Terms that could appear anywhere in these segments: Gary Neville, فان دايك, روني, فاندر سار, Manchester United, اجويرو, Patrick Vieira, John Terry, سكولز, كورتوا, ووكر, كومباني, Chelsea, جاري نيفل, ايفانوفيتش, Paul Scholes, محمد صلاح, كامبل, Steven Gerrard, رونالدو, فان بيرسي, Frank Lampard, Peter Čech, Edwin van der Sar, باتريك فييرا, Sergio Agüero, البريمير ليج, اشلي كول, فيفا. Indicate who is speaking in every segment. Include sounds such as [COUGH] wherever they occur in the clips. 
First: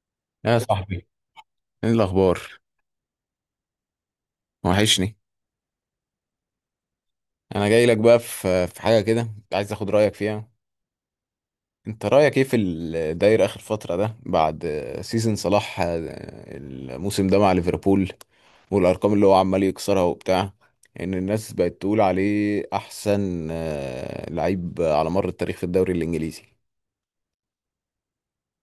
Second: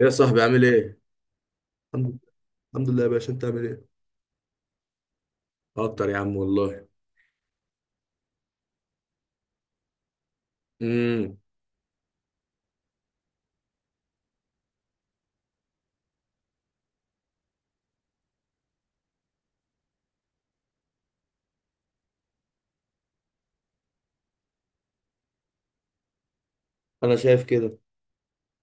Speaker 1: ايه يا صاحبي
Speaker 2: يا
Speaker 1: عامل ايه؟
Speaker 2: صاحبي، ايه
Speaker 1: الحمد
Speaker 2: الاخبار؟
Speaker 1: الحمد لله يا باشا، انت عامل ايه؟
Speaker 2: وحشني.
Speaker 1: اكتر يا عم والله.
Speaker 2: انا جاي لك بقى في حاجه كده، كنت عايز اخد رايك فيها.
Speaker 1: امم
Speaker 2: انت رايك ايه في الداير اخر فتره ده؟ بعد سيزن صلاح، الموسم ده مع ليفربول، والارقام اللي هو عمال يكسرها وبتاع، ان الناس بقت تقول عليه احسن لعيب على مر التاريخ في الدوري الانجليزي؟
Speaker 1: انا شايف كده.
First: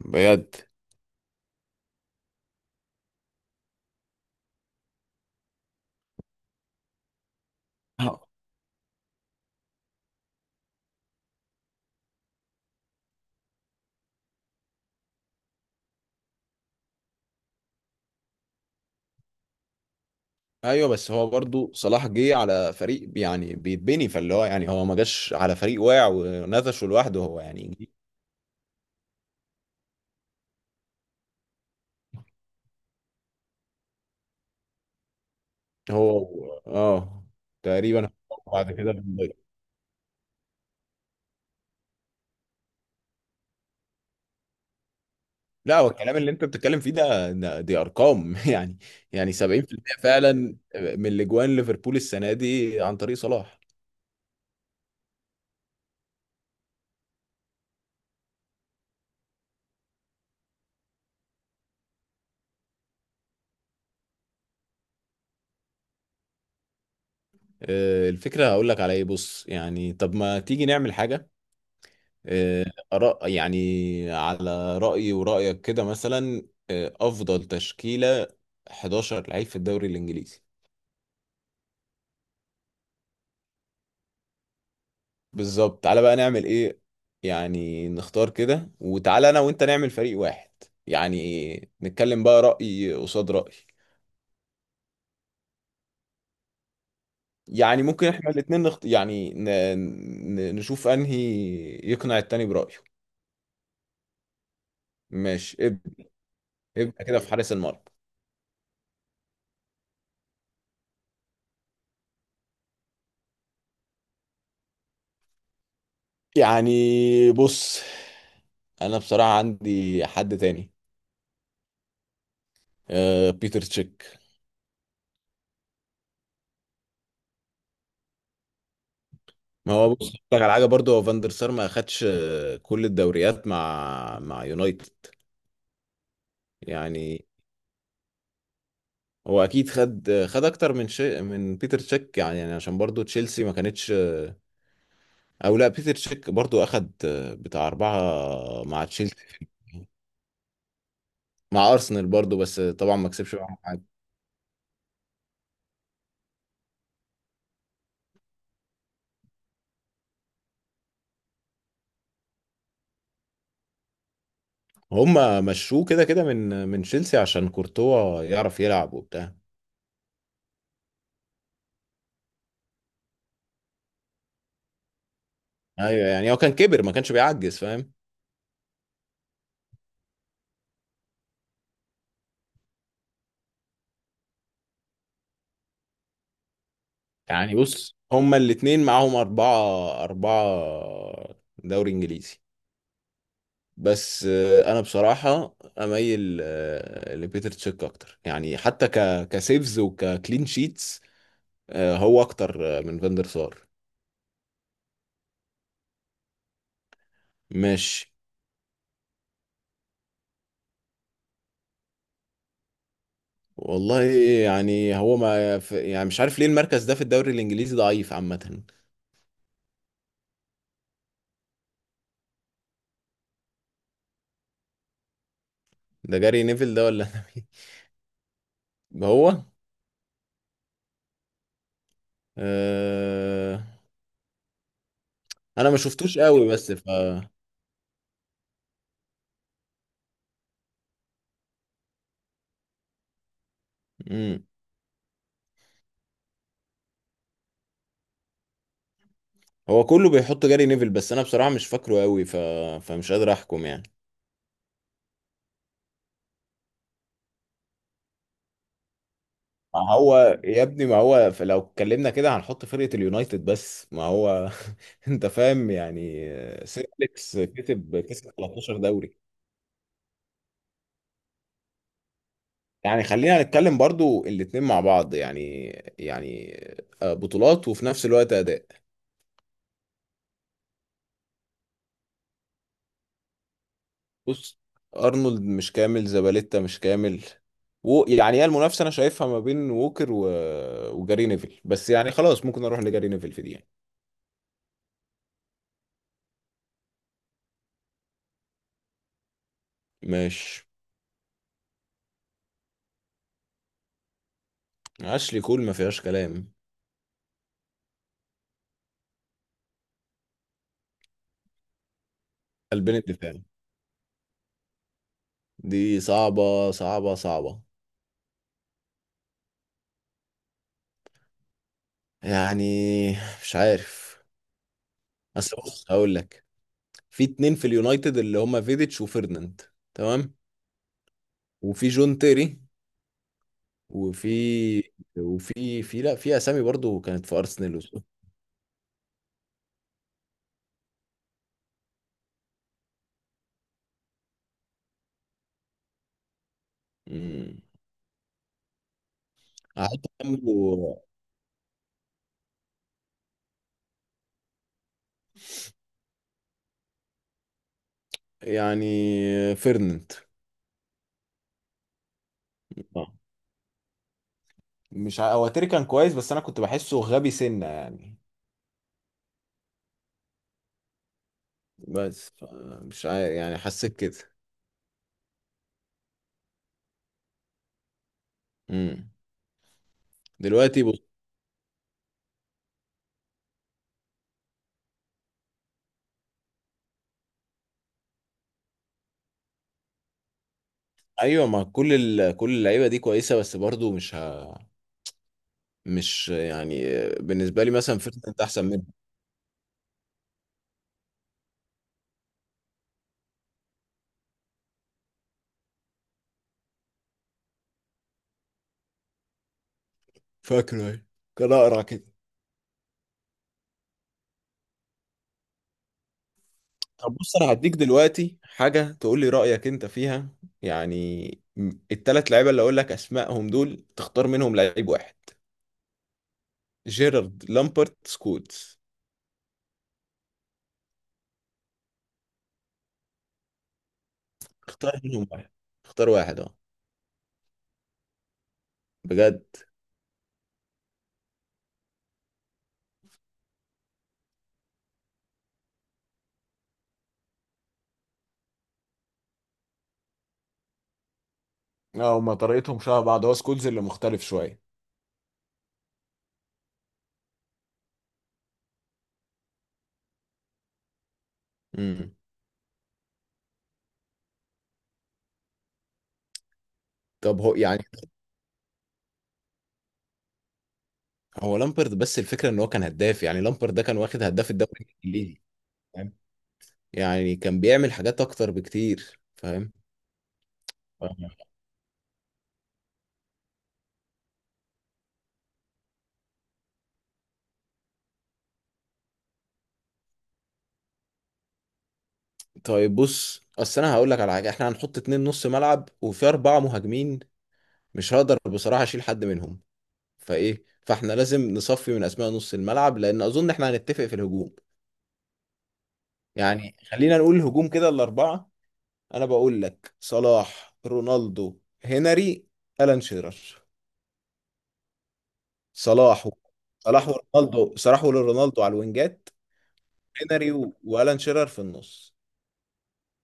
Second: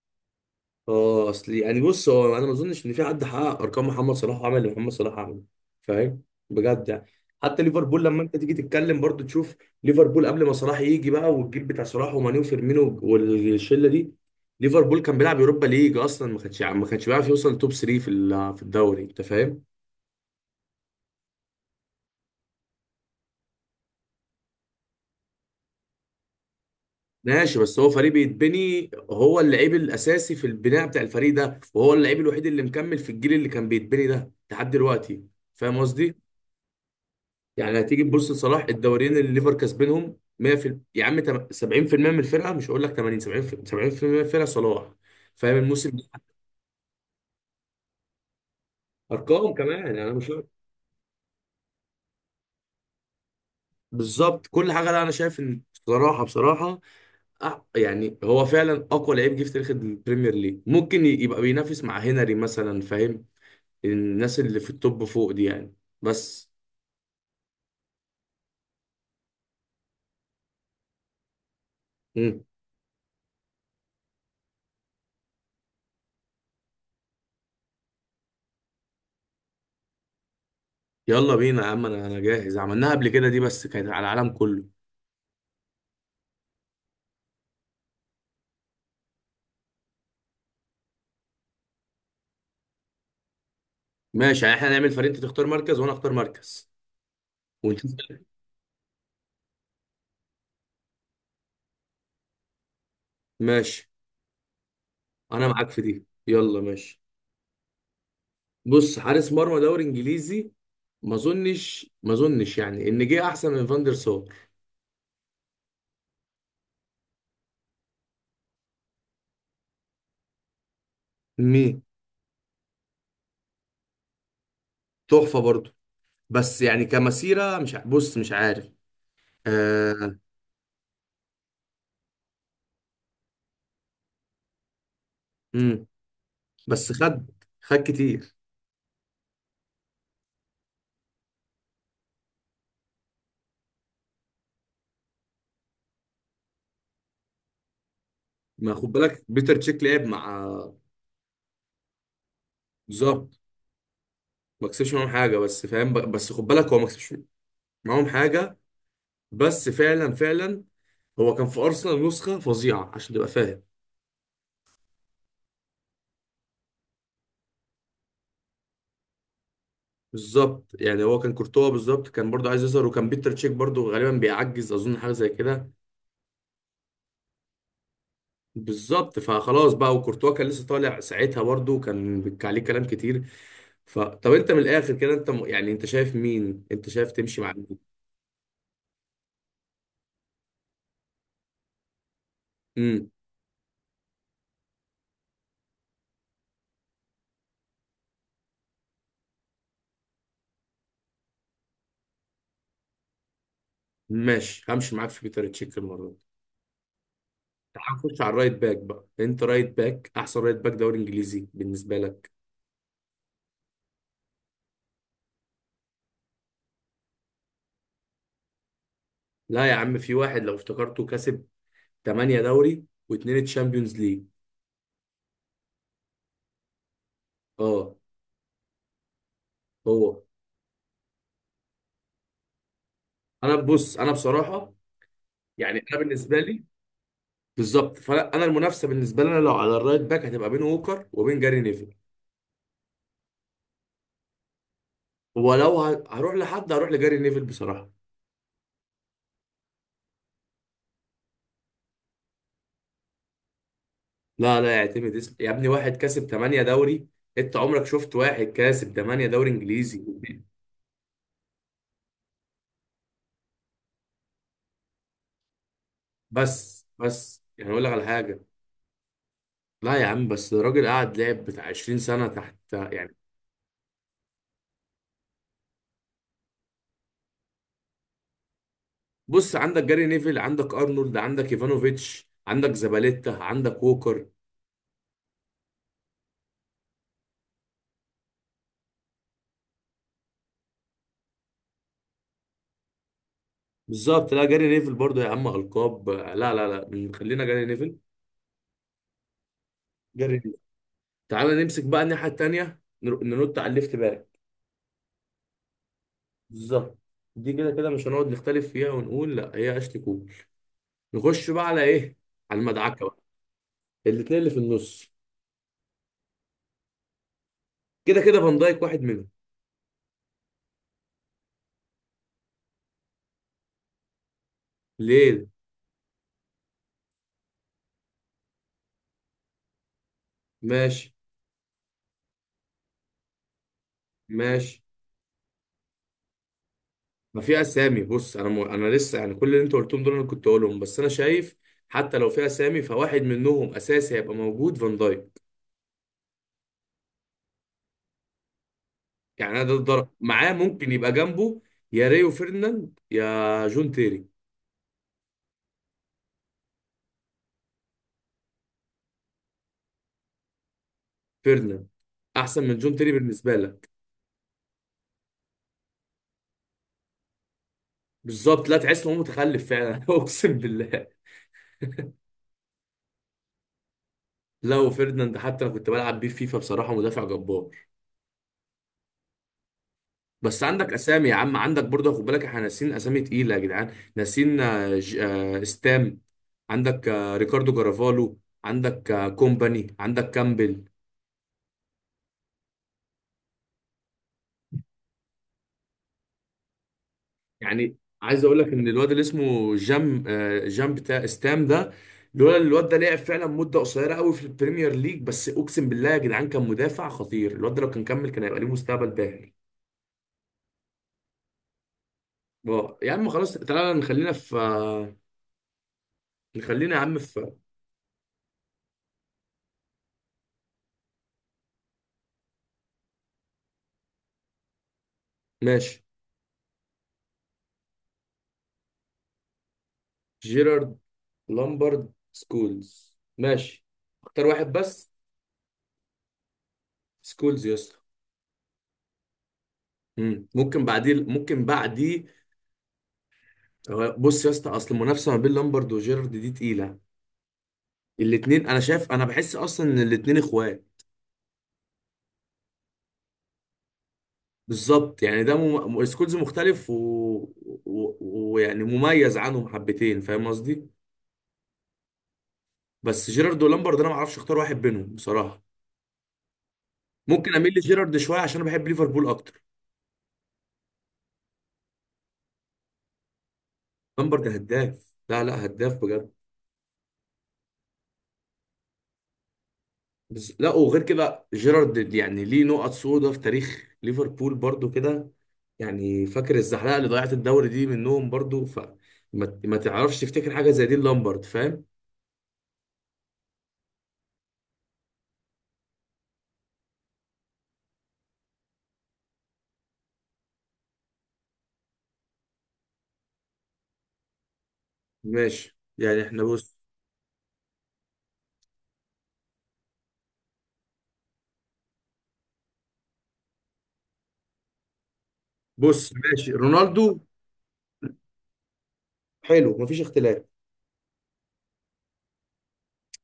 Speaker 2: بجد.
Speaker 1: اه، اصل يعني بص، هو انا ما اظنش ان في حد حقق ارقام محمد صلاح وعمل اللي محمد صلاح عمله. فاهم؟ بجد يعني. حتى ليفربول لما
Speaker 2: آه.
Speaker 1: انت تيجي تتكلم برضو تشوف ليفربول قبل ما صلاح يجي بقى، والجيل بتاع صلاح وماني وفيرمينو والشله دي، ليفربول كان بيلعب يوروبا ليج اصلا، ما كانش بيعرف يوصل توب 3 في الدوري. انت فاهم؟
Speaker 2: ايوه، بس هو برضو صلاح جه على فريق يعني بيتبني، فاللي هو يعني هو ما جاش على فريق واقع ونفشه لوحده هو
Speaker 1: ماشي، بس هو
Speaker 2: يعني.
Speaker 1: فريق بيتبني، هو اللعيب الاساسي في البناء بتاع الفريق ده، وهو اللعيب الوحيد اللي مكمل في الجيل اللي كان بيتبني ده لحد دلوقتي. فاهم قصدي؟
Speaker 2: هو اه.
Speaker 1: يعني هتيجي
Speaker 2: تقريبا.
Speaker 1: تبص لصلاح،
Speaker 2: بعد كده
Speaker 1: الدوريين اللي
Speaker 2: بنضيع.
Speaker 1: ليفر كسبانهم 100 يا عم 70% من الفرقه، مش هقول لك 80 70 70% من الفرقه صلاح. فاهم
Speaker 2: لا، هو
Speaker 1: الموسم
Speaker 2: الكلام
Speaker 1: ده؟
Speaker 2: اللي انت بتتكلم فيه ده دي ارقام [LAUGHS] يعني. يعني
Speaker 1: ارقام كمان
Speaker 2: 70%
Speaker 1: يعني. انا مش
Speaker 2: فعلا من الاجوان ليفربول السنه دي عن طريق صلاح.
Speaker 1: بالظبط، كل حاجه. لا انا شايف ان بصراحه يعني هو فعلا اقوى لعيب جه في تاريخ البريمير ليج، ممكن يبقى بينافس مع هنري مثلا. فاهم؟ الناس اللي في التوب فوق دي يعني. بس.
Speaker 2: الفكره هقول لك على ايه. بص، يعني طب ما تيجي نعمل حاجه.
Speaker 1: مم.
Speaker 2: آه. يعني على رايي ورايك كده مثلا، افضل تشكيله 11 لعيب في الدوري الانجليزي.
Speaker 1: يلا بينا يا عم، انا جاهز، عملناها قبل كده، دي بس كانت على العالم كله.
Speaker 2: بالظبط، تعالى بقى نعمل ايه. يعني نختار كده، وتعالى انا وانت نعمل فريق واحد. يعني نتكلم بقى رأي قصاد رأي.
Speaker 1: ماشي، يعني احنا هنعمل فريق، انت تختار مركز وانا اختار مركز
Speaker 2: يعني
Speaker 1: ونشوف.
Speaker 2: ممكن احنا الاتنين يعني نشوف انهي يقنع التاني برأيه.
Speaker 1: ماشي، انا
Speaker 2: ماشي،
Speaker 1: معاك في
Speaker 2: ابدأ.
Speaker 1: دي، يلا ماشي.
Speaker 2: ابدأ كده في حارس المرمى.
Speaker 1: بص، حارس مرمى دوري انجليزي، ما اظنش يعني ان جه احسن من فاندر سار.
Speaker 2: يعني بص، انا بصراحة عندي حد تاني.
Speaker 1: مين؟
Speaker 2: آه، بيتر تشيك.
Speaker 1: تحفه برضه، بس يعني كمسيره مش بص مش عارف.
Speaker 2: ما هو بص،
Speaker 1: آه.
Speaker 2: أقول لك على حاجة برضه. هو فاندر سار ما اخدش كل الدوريات مع يونايتد.
Speaker 1: امم بس خد،
Speaker 2: يعني.
Speaker 1: خد كتير.
Speaker 2: هو اكيد خد اكتر من شيء من بيتر تشيك يعني عشان برضو تشيلسي ما كانتش. او لا، بيتر تشيك برضو اخد بتاع اربعة
Speaker 1: ما
Speaker 2: مع
Speaker 1: خد
Speaker 2: تشيلسي.
Speaker 1: بالك، بيتر تشيك لعب مع
Speaker 2: مع ارسنال برضو بس طبعا ما
Speaker 1: زار.
Speaker 2: كسبش معاهم حاجة.
Speaker 1: ما كسبش معاهم حاجه بس فاهم بس خد بالك هو ما كسبش معاهم حاجه. بس فعلا فعلا هو كان في ارسنال نسخه فظيعه، عشان تبقى فاهم.
Speaker 2: هما مشوه كده كده من تشيلسي عشان كورتوا يعرف يلعب وبتاع.
Speaker 1: بالظبط، يعني هو كان كورتوا بالظبط كان برضه عايز يظهر، وكان بيتر تشيك برضه غالبا بيعجز اظن، حاجه زي كده.
Speaker 2: ايوه، يعني هو كان كبر ما كانش بيعجز، فاهم.
Speaker 1: بالظبط، فخلاص بقى، وكورتوا كان لسه طالع ساعتها برضه، وكان عليه كلام كتير. ف طب انت من الاخر كده، انت يعني انت شايف مين؟ انت شايف تمشي مع
Speaker 2: يعني
Speaker 1: مين؟
Speaker 2: بص، هما الاتنين معاهم اربعة اربعة دوري انجليزي.
Speaker 1: امم
Speaker 2: بس انا بصراحه اميل لبيتر تشيك اكتر، يعني حتى كسيفز وككلين شيتس هو اكتر من فاندر سار.
Speaker 1: ماشي، همشي معاك في بيتر تشيك المره دي.
Speaker 2: ماشي.
Speaker 1: هنخش على الرايت باك بقى، انت رايت باك احسن رايت باك دوري انجليزي بالنسبه لك؟
Speaker 2: والله، يعني هو ما ف- يعني مش عارف ليه المركز ده في الدوري الانجليزي ضعيف عامه.
Speaker 1: لا يا عم، في واحد لو افتكرته كسب 8 دوري واثنين تشامبيونز ليج.
Speaker 2: ده جاري نيفل ده، ولا [LAUGHS] أنا مين.
Speaker 1: اه،
Speaker 2: هو.
Speaker 1: هو. انا
Speaker 2: أه...
Speaker 1: بص، انا بصراحه
Speaker 2: انا ما
Speaker 1: يعني انا
Speaker 2: شفتوش
Speaker 1: بالنسبه
Speaker 2: قوي،
Speaker 1: لي،
Speaker 2: بس ف.
Speaker 1: بالظبط، فانا أنا المنافسه بالنسبه لنا لو على الرايت باك هتبقى بين ووكر وبين جاري نيفل،
Speaker 2: مم.
Speaker 1: ولو هروح لحد هروح لجاري نيفل بصراحه.
Speaker 2: هو كله بيحط جاري نيفل، بس انا بصراحه مش فاكره قوي ف... فمش قادر احكم يعني.
Speaker 1: لا لا، يعتمد اسم يا ابني، واحد كسب 8 دوري، انت عمرك شفت واحد كاسب 8 دوري
Speaker 2: ما
Speaker 1: انجليزي؟
Speaker 2: هو يا ابني، ما هو لو اتكلمنا كده هنحط فرقة اليونايتد بس. ما هو [LAUGHS] انت فاهم، يعني
Speaker 1: بس
Speaker 2: سير أليكس
Speaker 1: بس يعني اقول لك
Speaker 2: كسب
Speaker 1: على
Speaker 2: كسب
Speaker 1: حاجه،
Speaker 2: 13 دوري.
Speaker 1: لا يا عم، بس الراجل قعد لعب بتاع 20 سنة تحت
Speaker 2: يعني
Speaker 1: يعني.
Speaker 2: خلينا نتكلم برضو الاتنين مع بعض، يعني. يعني بطولات وفي نفس الوقت أداء.
Speaker 1: بص، عندك جاري نيفل، عندك ارنولد، عندك ايفانوفيتش، عندك زباليتا، عندك ووكر.
Speaker 2: بص، أرنولد مش كامل، زباليتا مش كامل، و يعني هي المنافسة أنا شايفها ما بين ووكر و... وجاري نيفل. بس يعني خلاص، ممكن أروح لجاري نيفل في دي يعني.
Speaker 1: بالظبط، لا جاري نيفل برضو يا عم، ألقاب، لا لا لا، خلينا جاري نيفل. جاري نيفل.
Speaker 2: ماشي.
Speaker 1: تعال نمسك بقى الناحية التانية، ننط على الليفت باك.
Speaker 2: أشلي كول ما فيهاش كلام.
Speaker 1: بالظبط، دي كده كده مش هنقعد نختلف فيها ونقول، لا هي اشلي كول. نخش بقى على ايه؟ على
Speaker 2: قلبين
Speaker 1: المدعكة بقى،
Speaker 2: الدفاع.
Speaker 1: الاتنين اللي في النص.
Speaker 2: دي صعبة صعبة صعبة.
Speaker 1: كده كده فان دايك واحد منهم.
Speaker 2: يعني مش عارف.
Speaker 1: ليه؟
Speaker 2: بس بص هقول لك، في اتنين في اليونايتد اللي هما فيديتش وفيرناند. تمام.
Speaker 1: ماشي،
Speaker 2: وفي جون تيري. وفي.
Speaker 1: ماشي.
Speaker 2: وفي لا، في اسامي برضو كانت في
Speaker 1: ما في
Speaker 2: ارسنال
Speaker 1: اسامي، بص انا انا لسه يعني كل اللي انت قلتهم دول انا كنت اقولهم، بس انا شايف حتى لو في اسامي فواحد منهم اساسي هيبقى موجود فان دايك.
Speaker 2: مم.
Speaker 1: يعني انا ده
Speaker 2: هحط
Speaker 1: الضرب معاه، ممكن
Speaker 2: جنبه.
Speaker 1: يبقى جنبه يا ريو فيرناند يا جون تيري.
Speaker 2: يعني فيرناند.
Speaker 1: فيرناند احسن من جون تيري
Speaker 2: آه.
Speaker 1: بالنسبه لك؟
Speaker 2: مش ع- هو تيري كان كويس، بس انا كنت بحسه غبي سنة يعني.
Speaker 1: بالظبط، لا تحس ان هو متخلف فعلا [LAUGHS] اقسم بالله.
Speaker 2: بس. مش عارف، يعني حسيت كده.
Speaker 1: لا وفيرناند حتى انا كنت بلعب بيه فيفا بصراحه مدافع جبار.
Speaker 2: مم.
Speaker 1: بس
Speaker 2: دلوقتي.
Speaker 1: عندك اسامي يا عم، عندك برضه، خد بالك احنا ناسيين اسامي تقيله يا جدعان، ناسيين ستام، عندك ريكاردو كارافالو، عندك كومباني، عندك كامبل.
Speaker 2: ايوه، ما كل كل اللعيبه دي كويسه، بس برضو مش. مش يعني، بالنسبه لي
Speaker 1: يعني
Speaker 2: مثلا فيرتز انت
Speaker 1: عايز اقول
Speaker 2: احسن
Speaker 1: لك
Speaker 2: منه.
Speaker 1: ان الواد اللي اسمه جام بتاع ستام ده، لولا إن الواد ده لعب فعلا مده قصيره قوي في البريمير ليج، بس اقسم بالله يا جدعان كان مدافع خطير، الواد ده لو كان كمل كان هيبقى ليه مستقبل باهر.
Speaker 2: فاكره ايه؟ كان اقرع كده.
Speaker 1: يا عم خلاص، تعالى نخلينا في نخلينا يا
Speaker 2: طب
Speaker 1: عم
Speaker 2: بص،
Speaker 1: في
Speaker 2: انا هديك دلوقتي حاجه تقول لي رايك انت فيها. يعني التلات لعيبه اللي اقول لك اسمائهم دول، تختار منهم لعيب واحد.
Speaker 1: ماشي.
Speaker 2: جيرارد، لامبرت، سكولز.
Speaker 1: جيرارد لامبرد سكولز، ماشي، اختار واحد
Speaker 2: اختار
Speaker 1: بس.
Speaker 2: منهم واحد. اختار واحد اه.
Speaker 1: سكولز يا اسطى.
Speaker 2: بجد.
Speaker 1: ممكن بعديه. بص يا اسطى، اصل المنافسه ما بين لامبرد وجيرارد دي تقيله، الاثنين انا شايف، انا بحس اصلا ان الاثنين اخوات.
Speaker 2: اه، هما طريقتهم شبه بعض. هو سكولز اللي مختلف شوية.
Speaker 1: بالظبط يعني ده سكولز مختلف ويعني ويعني مميز عنهم حبتين، فاهم قصدي؟
Speaker 2: امم.
Speaker 1: بس جيرارد ولامبرد انا ما اعرفش اختار واحد بينهم بصراحه.
Speaker 2: طب
Speaker 1: ممكن
Speaker 2: هو
Speaker 1: اميل
Speaker 2: يعني،
Speaker 1: لجيرارد شويه عشان انا بحب ليفربول اكتر.
Speaker 2: هو لامبرد. بس الفكره ان هو كان هداف. يعني لامبرد ده كان واخد
Speaker 1: لامبرد
Speaker 2: هداف الدوري
Speaker 1: هداف،
Speaker 2: الانجليزي،
Speaker 1: لا لا، هداف
Speaker 2: فاهم.
Speaker 1: بجد.
Speaker 2: يعني كان بيعمل حاجات اكتر بكتير، فاهم.
Speaker 1: بس لا وغير
Speaker 2: فاهم.
Speaker 1: كده جيرارد يعني ليه نقط سودا في تاريخ ليفربول برضو كده، يعني فاكر الزحلقه اللي ضيعت الدوري دي منهم برضو، ف ما تعرفش تفتكر حاجه زي دي لامبرد، فاهم.
Speaker 2: طيب بص، اصل انا هقول لك على حاجه. احنا هنحط اتنين نص ملعب وفي اربعه مهاجمين. مش هقدر بصراحه اشيل حد منهم. فايه، فاحنا لازم نصفي من اسماء نص الملعب، لان اظن احنا هنتفق في الهجوم.
Speaker 1: ماشي يعني احنا
Speaker 2: يعني
Speaker 1: بص
Speaker 2: خلينا نقول الهجوم كده الاربعه. انا بقول لك صلاح، رونالدو، هنري، الان شيرر.
Speaker 1: بص
Speaker 2: صلاح و-
Speaker 1: ماشي رونالدو،
Speaker 2: صلاح ورونالدو على الوينجات.
Speaker 1: حلو، مفيش اختلاف.
Speaker 2: هنري والان شيرر في النص.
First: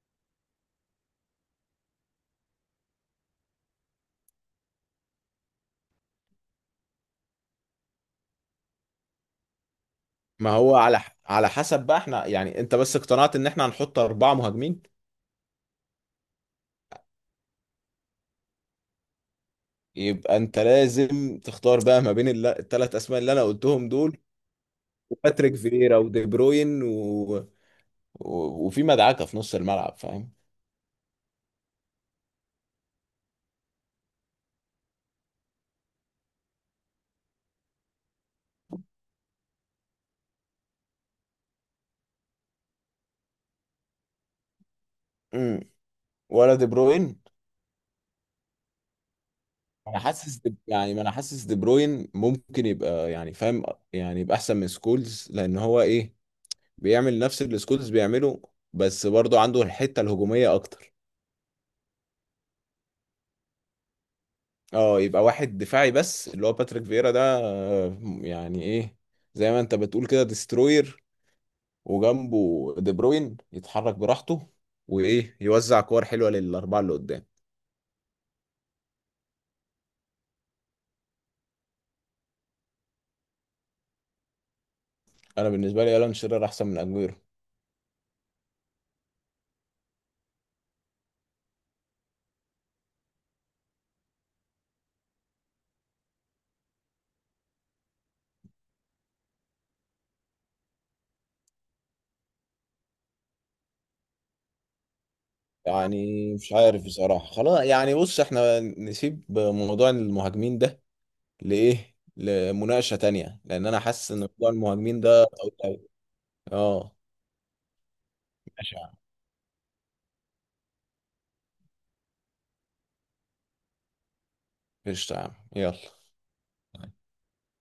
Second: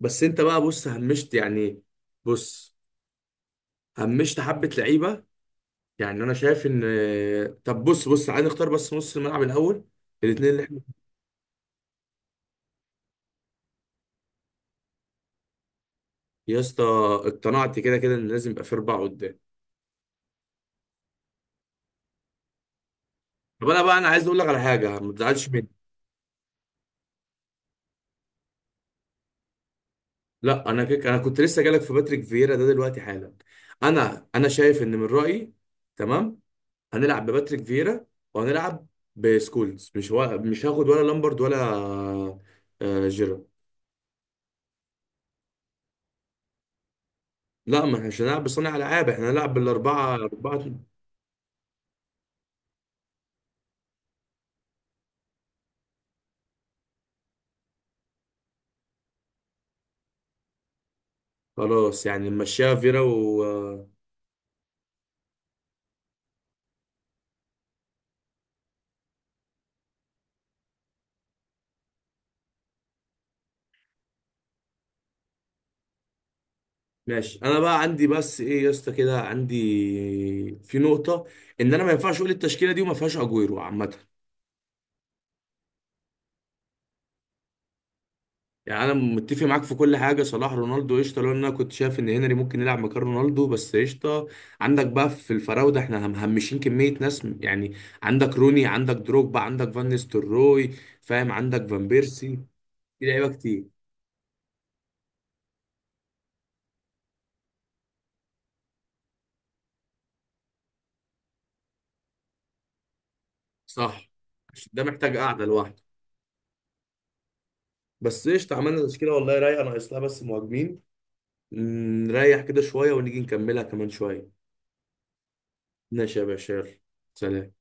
Speaker 1: بس انت بقى بص، همشت حبه لعيبه. يعني انا شايف ان، طب بص عايز نختار بس نص الملعب الاول، الاثنين
Speaker 2: ما
Speaker 1: اللي
Speaker 2: هو
Speaker 1: احنا.
Speaker 2: على حسب بقى احنا يعني. انت بس اقتنعت ان احنا هنحط اربعة مهاجمين،
Speaker 1: يا اسطى اقتنعت كده كده ان لازم يبقى في اربعه قدام.
Speaker 2: يبقى انت لازم تختار بقى ما بين الثلاث اسماء اللي انا
Speaker 1: طب انا
Speaker 2: قلتهم
Speaker 1: بقى انا
Speaker 2: دول.
Speaker 1: عايز اقول لك على حاجه، ما تزعلش
Speaker 2: وباتريك
Speaker 1: مني.
Speaker 2: فييرا ودي بروين وفي مدعكة في نص الملعب، فاهم.
Speaker 1: لا انا كده انا كنت لسه جالك في باتريك فييرا ده دلوقتي حالا. انا شايف ان من رايي، تمام، هنلعب بباتريك فييرا وهنلعب بسكولز. مش هاخد ولا لامبرد ولا جيرارد.
Speaker 2: امم. ولا دي بروين.
Speaker 1: لا ما احنا مش هنلعب بصانع العاب، احنا هنلعب
Speaker 2: انا
Speaker 1: بالاربعه
Speaker 2: حاسس
Speaker 1: اربعه.
Speaker 2: يعني ما انا حاسس دي بروين ممكن يبقى، يعني فاهم. يعني يبقى احسن من سكولز، لان هو ايه، بيعمل نفس اللي سكولز بيعمله، بس برضه عنده الحتة الهجومية أكتر.
Speaker 1: خلاص يعني نمشيها فييرا و آه،
Speaker 2: اه، يبقى واحد دفاعي بس اللي هو باتريك فييرا ده، يعني ايه، زي ما انت بتقول كده، ديستروير. وجنبه دي بروين يتحرك براحته وايه، يوزع كور حلوة للأربعة اللي قدام.
Speaker 1: ماشي. انا بقى عندي بس ايه يا اسطى كده، عندي في نقطه، ان انا ما ينفعش اقول التشكيله دي وما فيهاش اجويرو عامه.
Speaker 2: انا بالنسبة لي الان شيرر احسن من اجويرو.
Speaker 1: يعني انا متفق معاك في كل حاجه، صلاح رونالدو قشطه، لو إن انا كنت شايف ان هنري ممكن يلعب مكان رونالدو، بس قشطه. عندك بقى في الفراوده احنا مهمشين كميه ناس يعني عندك روني، عندك دروجبا، عندك فان نيستلروي، فاهم، عندك فان بيرسي، في لعيبه كتير.
Speaker 2: يعني مش عارف بصراحة. خلاص يعني، بص احنا نسيب موضوع المهاجمين ده لمناقشة تانية، لأن أنا
Speaker 1: صح،
Speaker 2: حاسس إن موضوع
Speaker 1: عشان ده
Speaker 2: المهاجمين
Speaker 1: محتاج
Speaker 2: ده
Speaker 1: قعده
Speaker 2: طويل
Speaker 1: لوحده.
Speaker 2: أوي. اه.
Speaker 1: بس قشطه،
Speaker 2: ماشي.
Speaker 1: عملنا تشكيله والله رايقه، ناقص لها بس مهاجمين. نريح كده شويه ونيجي نكملها كمان شويه.
Speaker 2: قشطة يا عم، يلا.
Speaker 1: ماشي يا باشا، يلا، سلام.